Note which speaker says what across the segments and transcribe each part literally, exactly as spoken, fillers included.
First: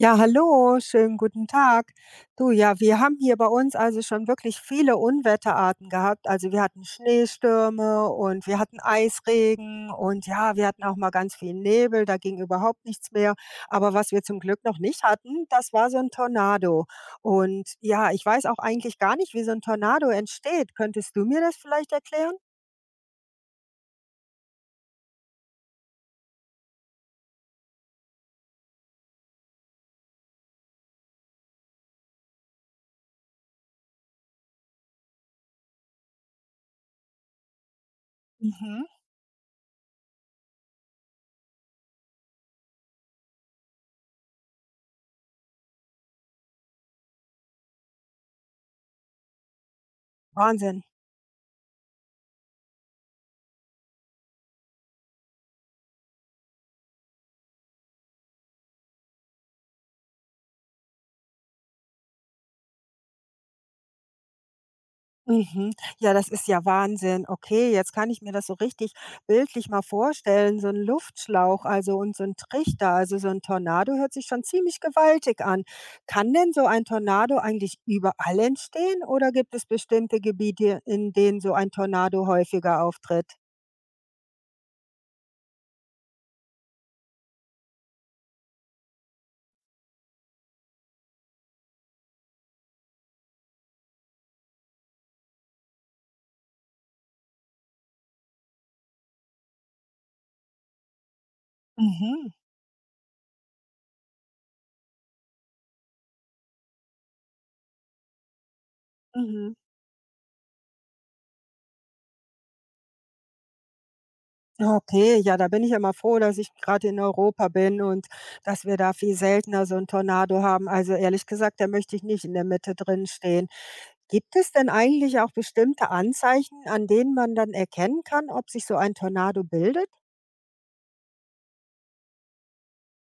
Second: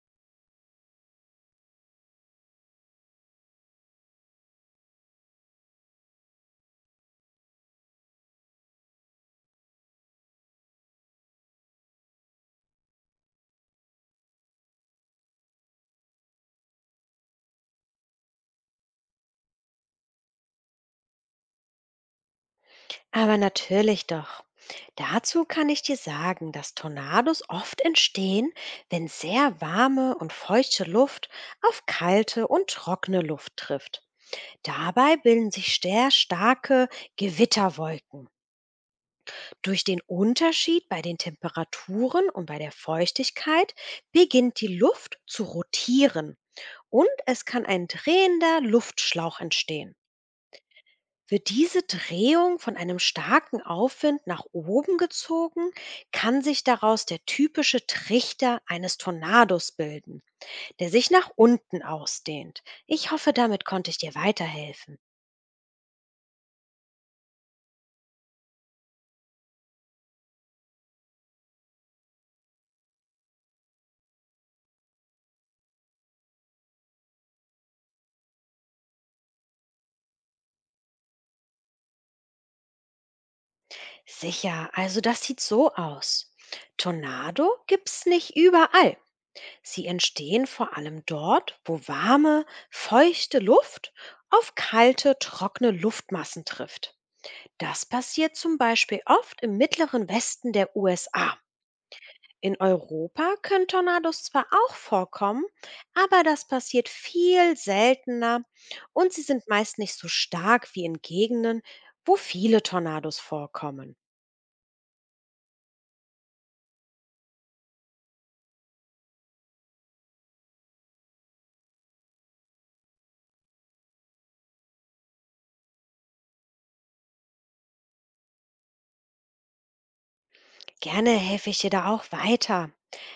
Speaker 1: Ja, hallo, schönen guten Tag. Du, ja, wir haben hier bei uns also schon wirklich viele Unwetterarten gehabt. Also wir hatten Schneestürme und wir hatten Eisregen und ja, wir hatten auch mal ganz viel Nebel, da ging überhaupt nichts mehr. Aber was wir zum Glück noch nicht hatten, das war so ein Tornado. Und ja, ich weiß auch eigentlich gar nicht, wie so ein Tornado entsteht. Könntest du mir das vielleicht erklären?
Speaker 2: Aber natürlich doch. Dazu kann ich dir sagen, dass Tornados oft entstehen, wenn sehr warme und feuchte Luft auf kalte und trockene Luft trifft. Dabei bilden sich sehr starke Gewitterwolken.
Speaker 1: Mhm.
Speaker 2: Durch den Unterschied bei den Temperaturen und bei der Feuchtigkeit beginnt die Luft zu rotieren und es kann ein drehender Luftschlauch entstehen.
Speaker 1: Wahnsinn.
Speaker 2: Wird diese Drehung von einem starken Aufwind nach oben gezogen, kann sich daraus der typische Trichter eines Tornados bilden, der sich nach unten ausdehnt. Ich hoffe, damit konnte ich dir weiterhelfen.
Speaker 1: Mhm. Ja, das ist ja Wahnsinn. Okay, jetzt kann ich mir das so richtig bildlich mal vorstellen. So ein Luftschlauch, also und so ein Trichter, also so ein Tornado hört sich schon ziemlich gewaltig an. Kann denn so ein Tornado eigentlich überall entstehen oder gibt es bestimmte Gebiete, in denen so ein Tornado häufiger auftritt?
Speaker 2: Sicher, also das sieht so aus. Tornado gibt's nicht überall. Sie entstehen vor allem dort, wo warme, feuchte Luft auf kalte, trockene Luftmassen trifft. Das passiert zum Beispiel oft im mittleren Westen der U S A.
Speaker 1: Mhm,
Speaker 2: In Europa können Tornados zwar auch vorkommen, aber das passiert viel seltener und sie sind
Speaker 1: mhm.
Speaker 2: meist nicht so stark wie in Gegenden, wo viele Tornados vorkommen.
Speaker 1: Okay, ja, da bin ich ja mal froh, dass ich gerade in Europa bin und dass wir da viel seltener so 'n Tornado haben. Also ehrlich gesagt, da möchte ich nicht in der Mitte drin stehen. Gibt es denn eigentlich auch bestimmte Anzeichen, an denen man dann erkennen kann, ob sich so ein Tornado bildet?
Speaker 2: Gerne helfe ich dir da auch weiter.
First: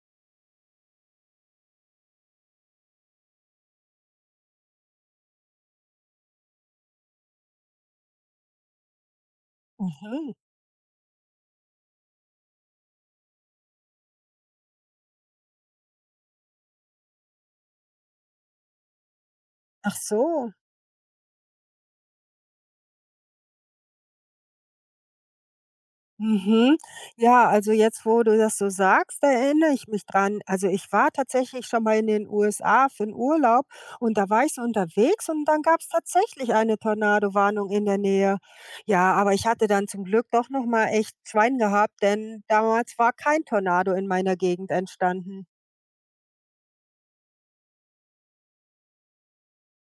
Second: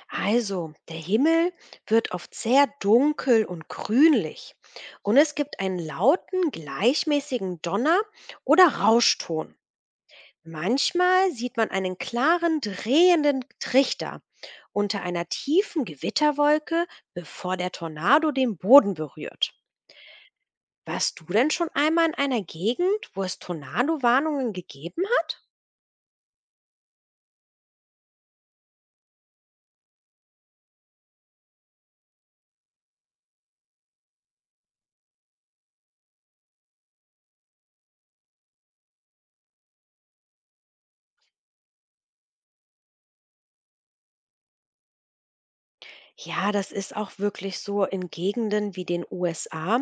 Speaker 2: Also, der Himmel wird oft sehr dunkel und grünlich und es gibt einen lauten, gleichmäßigen Donner- oder Rauschton.
Speaker 1: Mhm.
Speaker 2: Manchmal sieht man einen klaren, drehenden Trichter unter einer tiefen Gewitterwolke, bevor der Tornado den Boden berührt.
Speaker 1: Ach so.
Speaker 2: Warst du denn schon einmal in einer Gegend, wo es Tornado-Warnungen gegeben hat?
Speaker 1: Mhm. Ja, also jetzt, wo du das so sagst, da erinnere ich mich dran. Also ich war tatsächlich schon mal in den U S A für einen Urlaub und da war ich so unterwegs und dann gab es tatsächlich eine Tornado-Warnung in der Nähe. Ja, aber ich hatte dann zum Glück doch noch mal echt Schwein gehabt, denn damals war kein Tornado in meiner Gegend entstanden.
Speaker 2: Ja, das ist auch wirklich so in Gegenden wie den U S A,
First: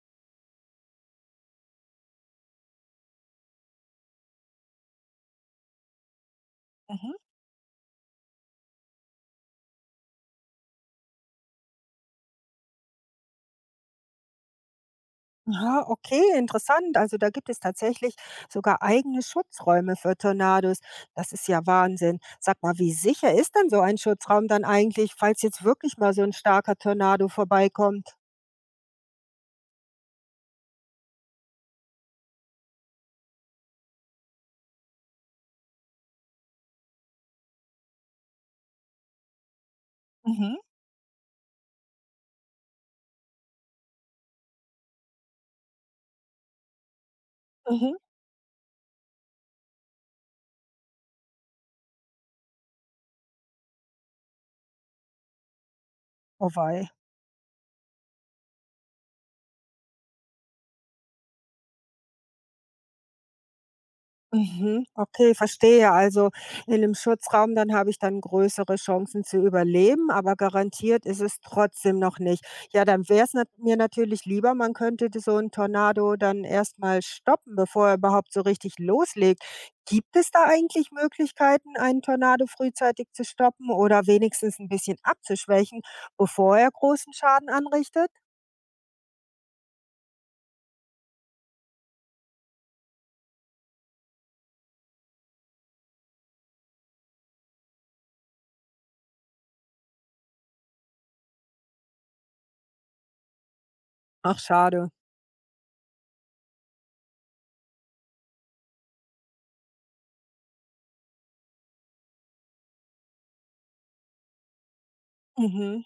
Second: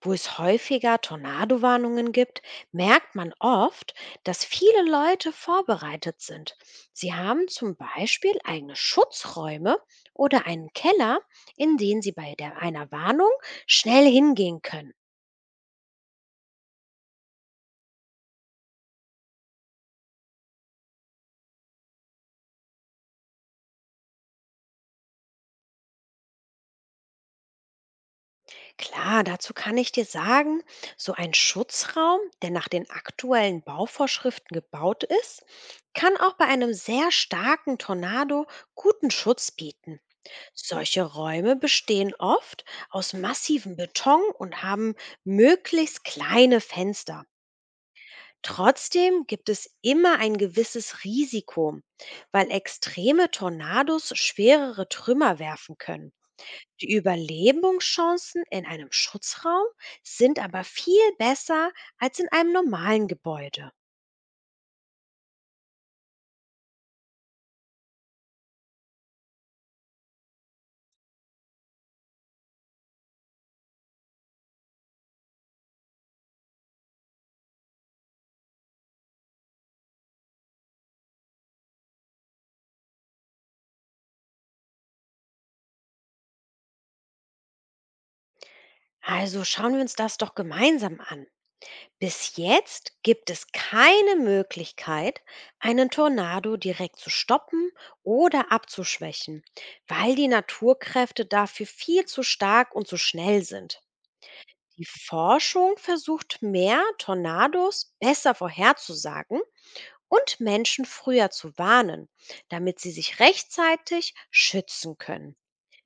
Speaker 2: wo es häufiger Tornadowarnungen gibt, merkt man oft, dass viele Leute vorbereitet sind.
Speaker 1: Mhm.
Speaker 2: Sie haben zum Beispiel eigene Schutzräume oder einen Keller, in den sie bei der, einer Warnung schnell hingehen können.
Speaker 1: Aha, okay, interessant. Also da gibt es tatsächlich sogar eigene Schutzräume für Tornados. Das ist ja Wahnsinn. Sag mal, wie sicher ist denn so ein Schutzraum dann eigentlich, falls jetzt wirklich mal so ein starker Tornado vorbeikommt?
Speaker 2: Klar, dazu kann ich dir sagen, so ein Schutzraum, der nach den aktuellen Bauvorschriften gebaut ist, kann auch bei einem sehr starken Tornado guten Schutz bieten.
Speaker 1: Mhm,
Speaker 2: Solche Räume bestehen oft aus massivem Beton und haben möglichst kleine Fenster.
Speaker 1: mhm.
Speaker 2: Trotzdem gibt es immer ein gewisses Risiko, weil extreme Tornados schwerere Trümmer werfen können.
Speaker 1: Oh
Speaker 2: Die
Speaker 1: wei.
Speaker 2: Überlebenschancen in einem Schutzraum sind aber viel besser als in einem normalen Gebäude.
Speaker 1: Mhm, okay, verstehe. Also in einem Schutzraum, dann habe ich dann größere Chancen zu überleben, aber garantiert ist es trotzdem noch nicht. Ja, dann wär's nat mir natürlich lieber, man könnte d so einen Tornado dann erst mal stoppen, bevor er überhaupt so richtig loslegt. Gibt es da eigentlich Möglichkeiten, einen Tornado frühzeitig zu stoppen oder wenigstens ein bisschen abzuschwächen, bevor er großen Schaden anrichtet?
Speaker 2: Also schauen wir uns das doch gemeinsam an. Bis jetzt gibt es keine Möglichkeit, einen Tornado direkt zu stoppen oder abzuschwächen, weil die Naturkräfte dafür viel zu stark und zu schnell sind.
Speaker 1: Ach
Speaker 2: Die
Speaker 1: schade.
Speaker 2: Forschung versucht mehr, Tornados besser vorherzusagen und Menschen früher zu warnen, damit sie sich rechtzeitig schützen können.
Speaker 1: Mhm,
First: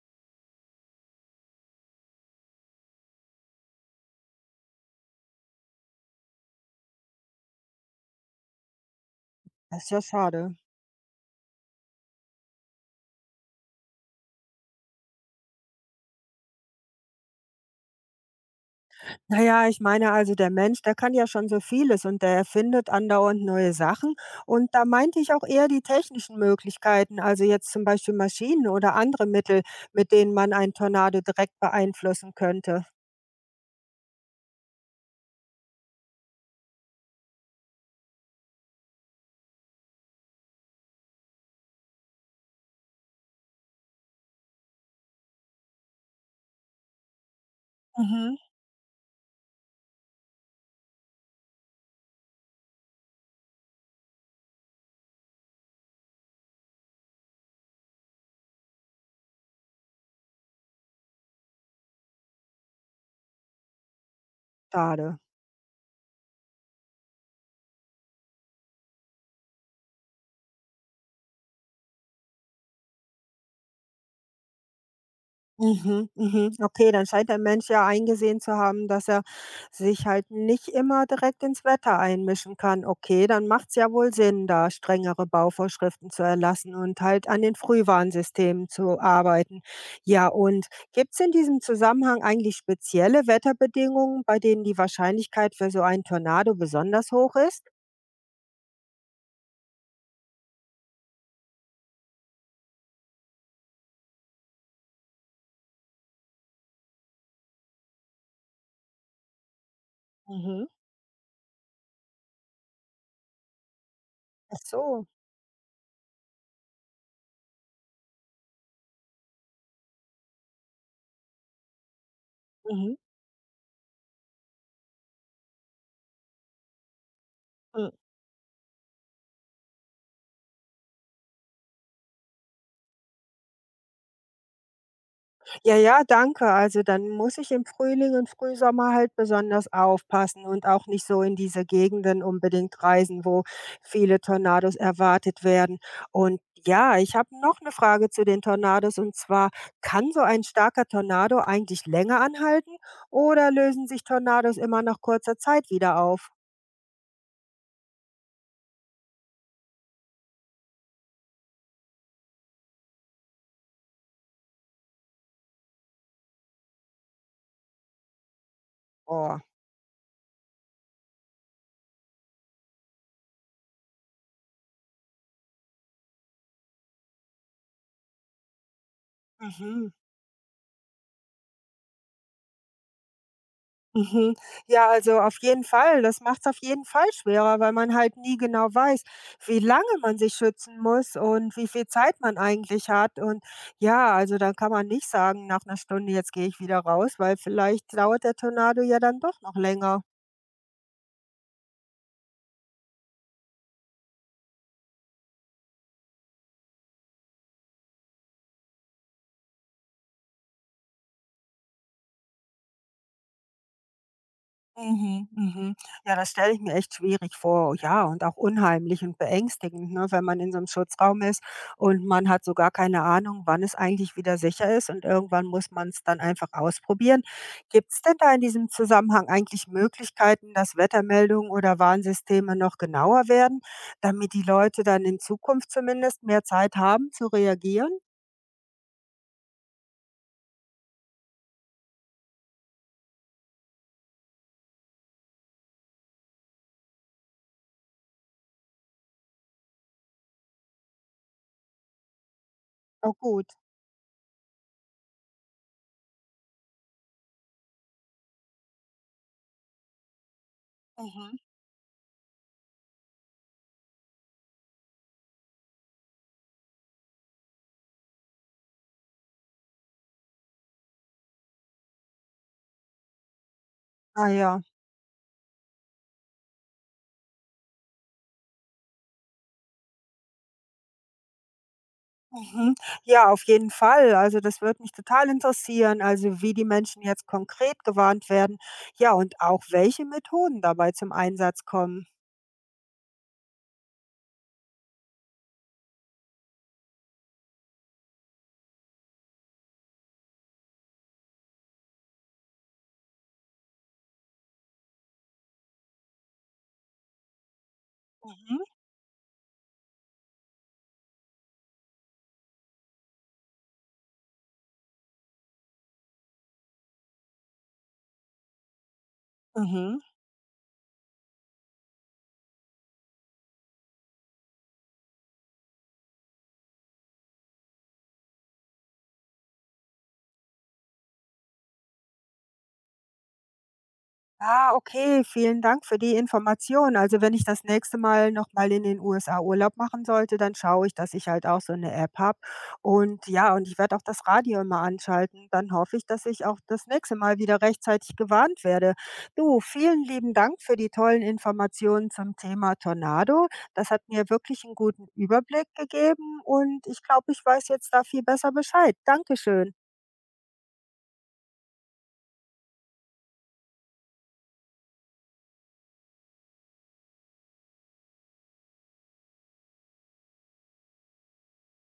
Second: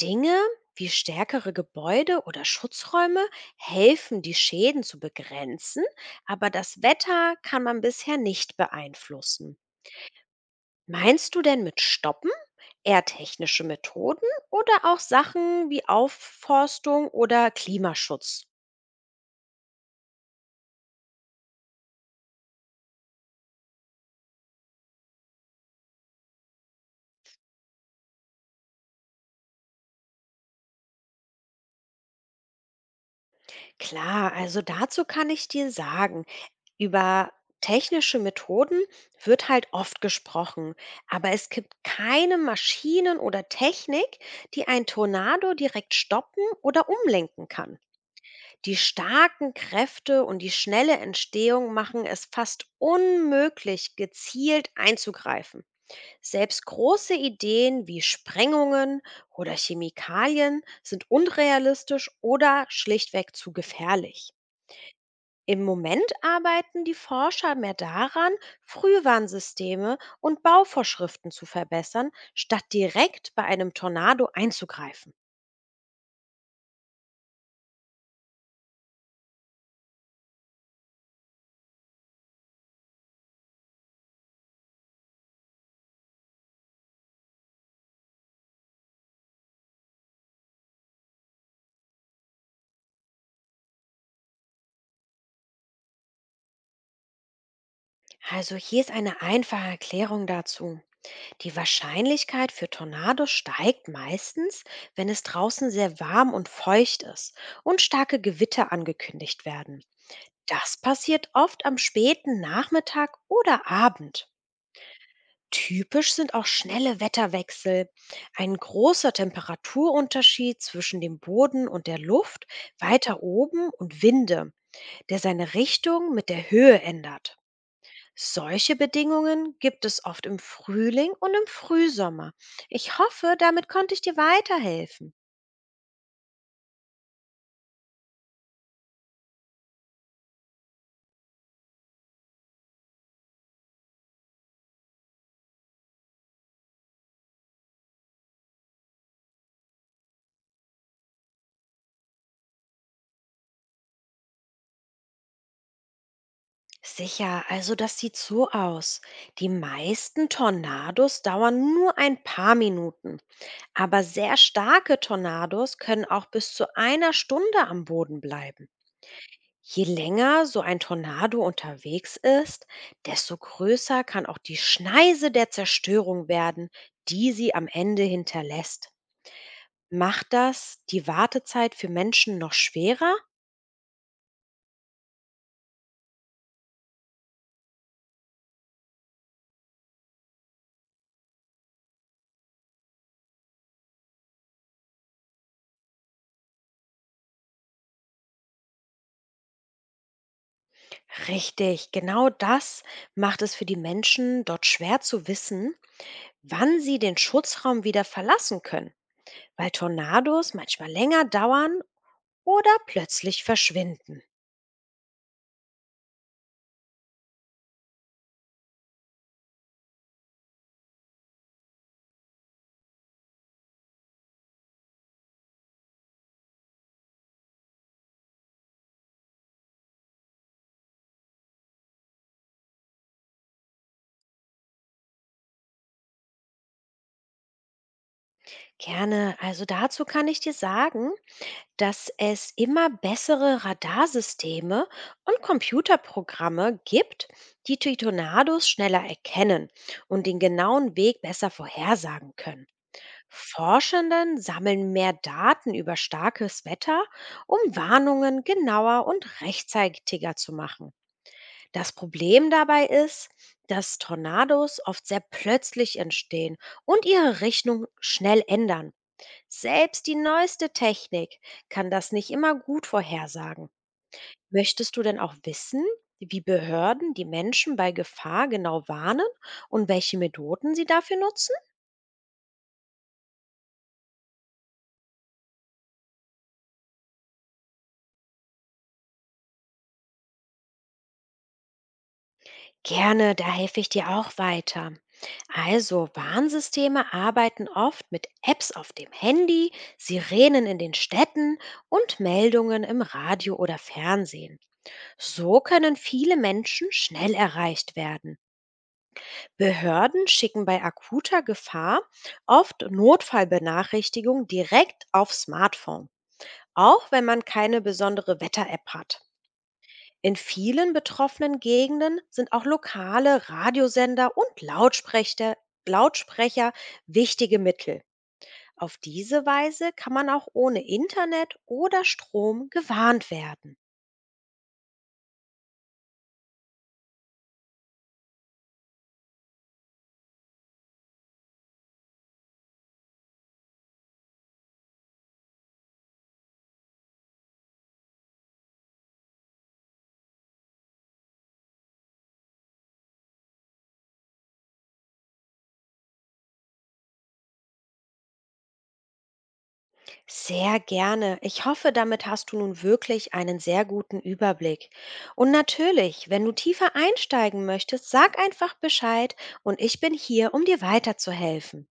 Speaker 2: Dinge wie stärkere Gebäude oder Schutzräume helfen, die Schäden zu begrenzen, aber das Wetter kann man bisher nicht beeinflussen.
Speaker 1: das ist ja schade.
Speaker 2: Meinst du denn mit Stoppen eher technische Methoden oder auch Sachen wie Aufforstung oder Klimaschutz?
Speaker 1: Na ja, ich meine also, der Mensch, der kann ja schon so vieles und der erfindet andauernd neue Sachen. Und da meinte ich auch eher die technischen Möglichkeiten, also jetzt zum Beispiel Maschinen oder andere Mittel, mit denen man einen Tornado direkt beeinflussen könnte.
Speaker 2: Klar, also dazu kann ich dir sagen, über technische Methoden wird halt oft gesprochen, aber es gibt keine Maschinen oder Technik, die ein Tornado direkt stoppen oder umlenken kann.
Speaker 1: Mhm.
Speaker 2: Die starken Kräfte und die schnelle Entstehung machen es fast unmöglich, gezielt einzugreifen. Selbst große Ideen wie Sprengungen oder Chemikalien sind unrealistisch oder schlichtweg zu gefährlich.
Speaker 1: Schade.
Speaker 2: Im Moment arbeiten die Forscher mehr daran, Frühwarnsysteme und Bauvorschriften zu verbessern, statt direkt bei einem Tornado einzugreifen.
Speaker 1: Mhm, mhm. Okay, dann scheint der Mensch ja eingesehen zu haben, dass er sich halt nicht immer direkt ins Wetter einmischen kann. Okay, dann macht's ja wohl Sinn, da strengere Bauvorschriften zu erlassen und halt an den Frühwarnsystemen zu arbeiten. Ja, und gibt's in diesem Zusammenhang eigentlich spezielle Wetterbedingungen, bei denen die Wahrscheinlichkeit für so einen Tornado besonders hoch ist?
Speaker 2: Also hier ist eine einfache Erklärung dazu. Die Wahrscheinlichkeit für Tornados steigt meistens, wenn es draußen sehr warm und feucht ist und starke Gewitter angekündigt werden.
Speaker 1: Mhm.
Speaker 2: Das passiert oft am späten Nachmittag oder Abend.
Speaker 1: Ach so.
Speaker 2: Typisch sind auch schnelle Wetterwechsel, ein großer Temperaturunterschied zwischen dem Boden und der Luft
Speaker 1: Mhm.
Speaker 2: weiter oben und Winde, der seine Richtung mit der Höhe ändert. Solche Bedingungen gibt es oft im Frühling und im Frühsommer. Ich hoffe, damit konnte ich dir weiterhelfen.
Speaker 1: Ja, ja, danke. Also dann muss ich im Frühling und Frühsommer halt besonders aufpassen und auch nicht so in diese Gegenden unbedingt reisen, wo viele Tornados erwartet werden. Und ja, ich habe noch eine Frage zu den Tornados und zwar, kann so ein starker Tornado eigentlich länger anhalten oder lösen sich Tornados immer nach kurzer Zeit wieder auf?
Speaker 2: Sicher, also das sieht so aus. Die meisten Tornados dauern nur ein paar Minuten. Aber sehr starke Tornados können auch bis zu einer Stunde am Boden bleiben.
Speaker 1: Oh.
Speaker 2: Je länger so ein Tornado unterwegs ist, desto größer kann auch die Schneise der Zerstörung werden, die sie am Ende hinterlässt.
Speaker 1: Mhm.
Speaker 2: Macht das die Wartezeit für Menschen noch schwerer?
Speaker 1: Mhm. Ja, also auf jeden Fall. Das macht's auf jeden Fall schwerer, weil man halt nie genau weiß, wie lange man sich schützen muss und wie viel Zeit man eigentlich hat. Und ja, also dann kann man nicht sagen, nach einer Stunde, jetzt gehe ich wieder raus, weil vielleicht dauert der Tornado ja dann doch noch länger.
Speaker 2: Richtig, genau das macht es für die Menschen dort schwer zu wissen, wann sie den Schutzraum wieder verlassen können, weil Tornados manchmal länger dauern oder plötzlich verschwinden.
Speaker 1: Mhm, mhm. Ja, das stelle ich mir echt schwierig vor, ja, und auch unheimlich und beängstigend, ne, wenn man in so einem Schutzraum ist und man hat so gar keine Ahnung, wann es eigentlich wieder sicher ist und irgendwann muss man es dann einfach ausprobieren. Gibt es denn da in diesem Zusammenhang eigentlich Möglichkeiten, dass Wettermeldungen oder Warnsysteme noch genauer werden, damit die Leute dann in Zukunft zumindest mehr Zeit haben zu reagieren?
Speaker 2: Gerne. Also dazu kann ich dir sagen, dass es immer bessere Radarsysteme und Computerprogramme gibt, die die Tornados schneller erkennen und den genauen Weg besser vorhersagen können.
Speaker 1: Oh gut.
Speaker 2: Forschenden sammeln mehr Daten über starkes Wetter, um Warnungen genauer und rechtzeitiger zu machen.
Speaker 1: Mhm.
Speaker 2: Das Problem dabei ist, dass Tornados oft sehr plötzlich entstehen und ihre Richtung schnell ändern. Selbst die neueste Technik kann das nicht immer gut vorhersagen.
Speaker 1: Ah ja.
Speaker 2: Möchtest du denn auch wissen, wie Behörden die Menschen bei Gefahr genau warnen und welche Methoden sie dafür nutzen?
Speaker 1: Mhm. Ja, auf jeden Fall. Also das würde mich total interessieren, also wie die Menschen jetzt konkret gewarnt werden. Ja, und auch welche Methoden dabei zum Einsatz kommen.
Speaker 2: Gerne, da helfe ich dir auch weiter. Also, Warnsysteme arbeiten oft mit Apps auf dem Handy, Sirenen in den Städten und Meldungen im Radio oder Fernsehen. So können viele Menschen schnell erreicht werden.
Speaker 1: Mhm.
Speaker 2: Behörden schicken bei akuter Gefahr oft Notfallbenachrichtigungen direkt aufs Smartphone, auch wenn man keine besondere Wetter-App hat.
Speaker 1: Mhm.
Speaker 2: In vielen betroffenen Gegenden sind auch lokale Radiosender und Lautsprecher, Lautsprecher wichtige Mittel. Auf diese Weise kann man auch ohne Internet oder Strom gewarnt werden.
Speaker 1: Ah, okay, vielen Dank für die Information. Also wenn ich das nächste Mal nochmal in den U S A Urlaub machen sollte, dann schaue ich, dass ich halt auch so eine App habe. Und ja, und ich werde auch das Radio immer anschalten. Dann hoffe ich, dass ich auch das nächste Mal wieder rechtzeitig gewarnt werde. Du, vielen lieben Dank für die tollen Informationen zum Thema Tornado. Das hat mir wirklich einen guten Überblick gegeben und ich glaube, ich weiß jetzt da viel besser Bescheid. Dankeschön.
Speaker 2: Sehr gerne. Ich hoffe, damit hast du nun wirklich einen sehr guten Überblick. Und natürlich, wenn du tiefer einsteigen möchtest, sag einfach Bescheid und ich bin hier, um dir weiterzuhelfen.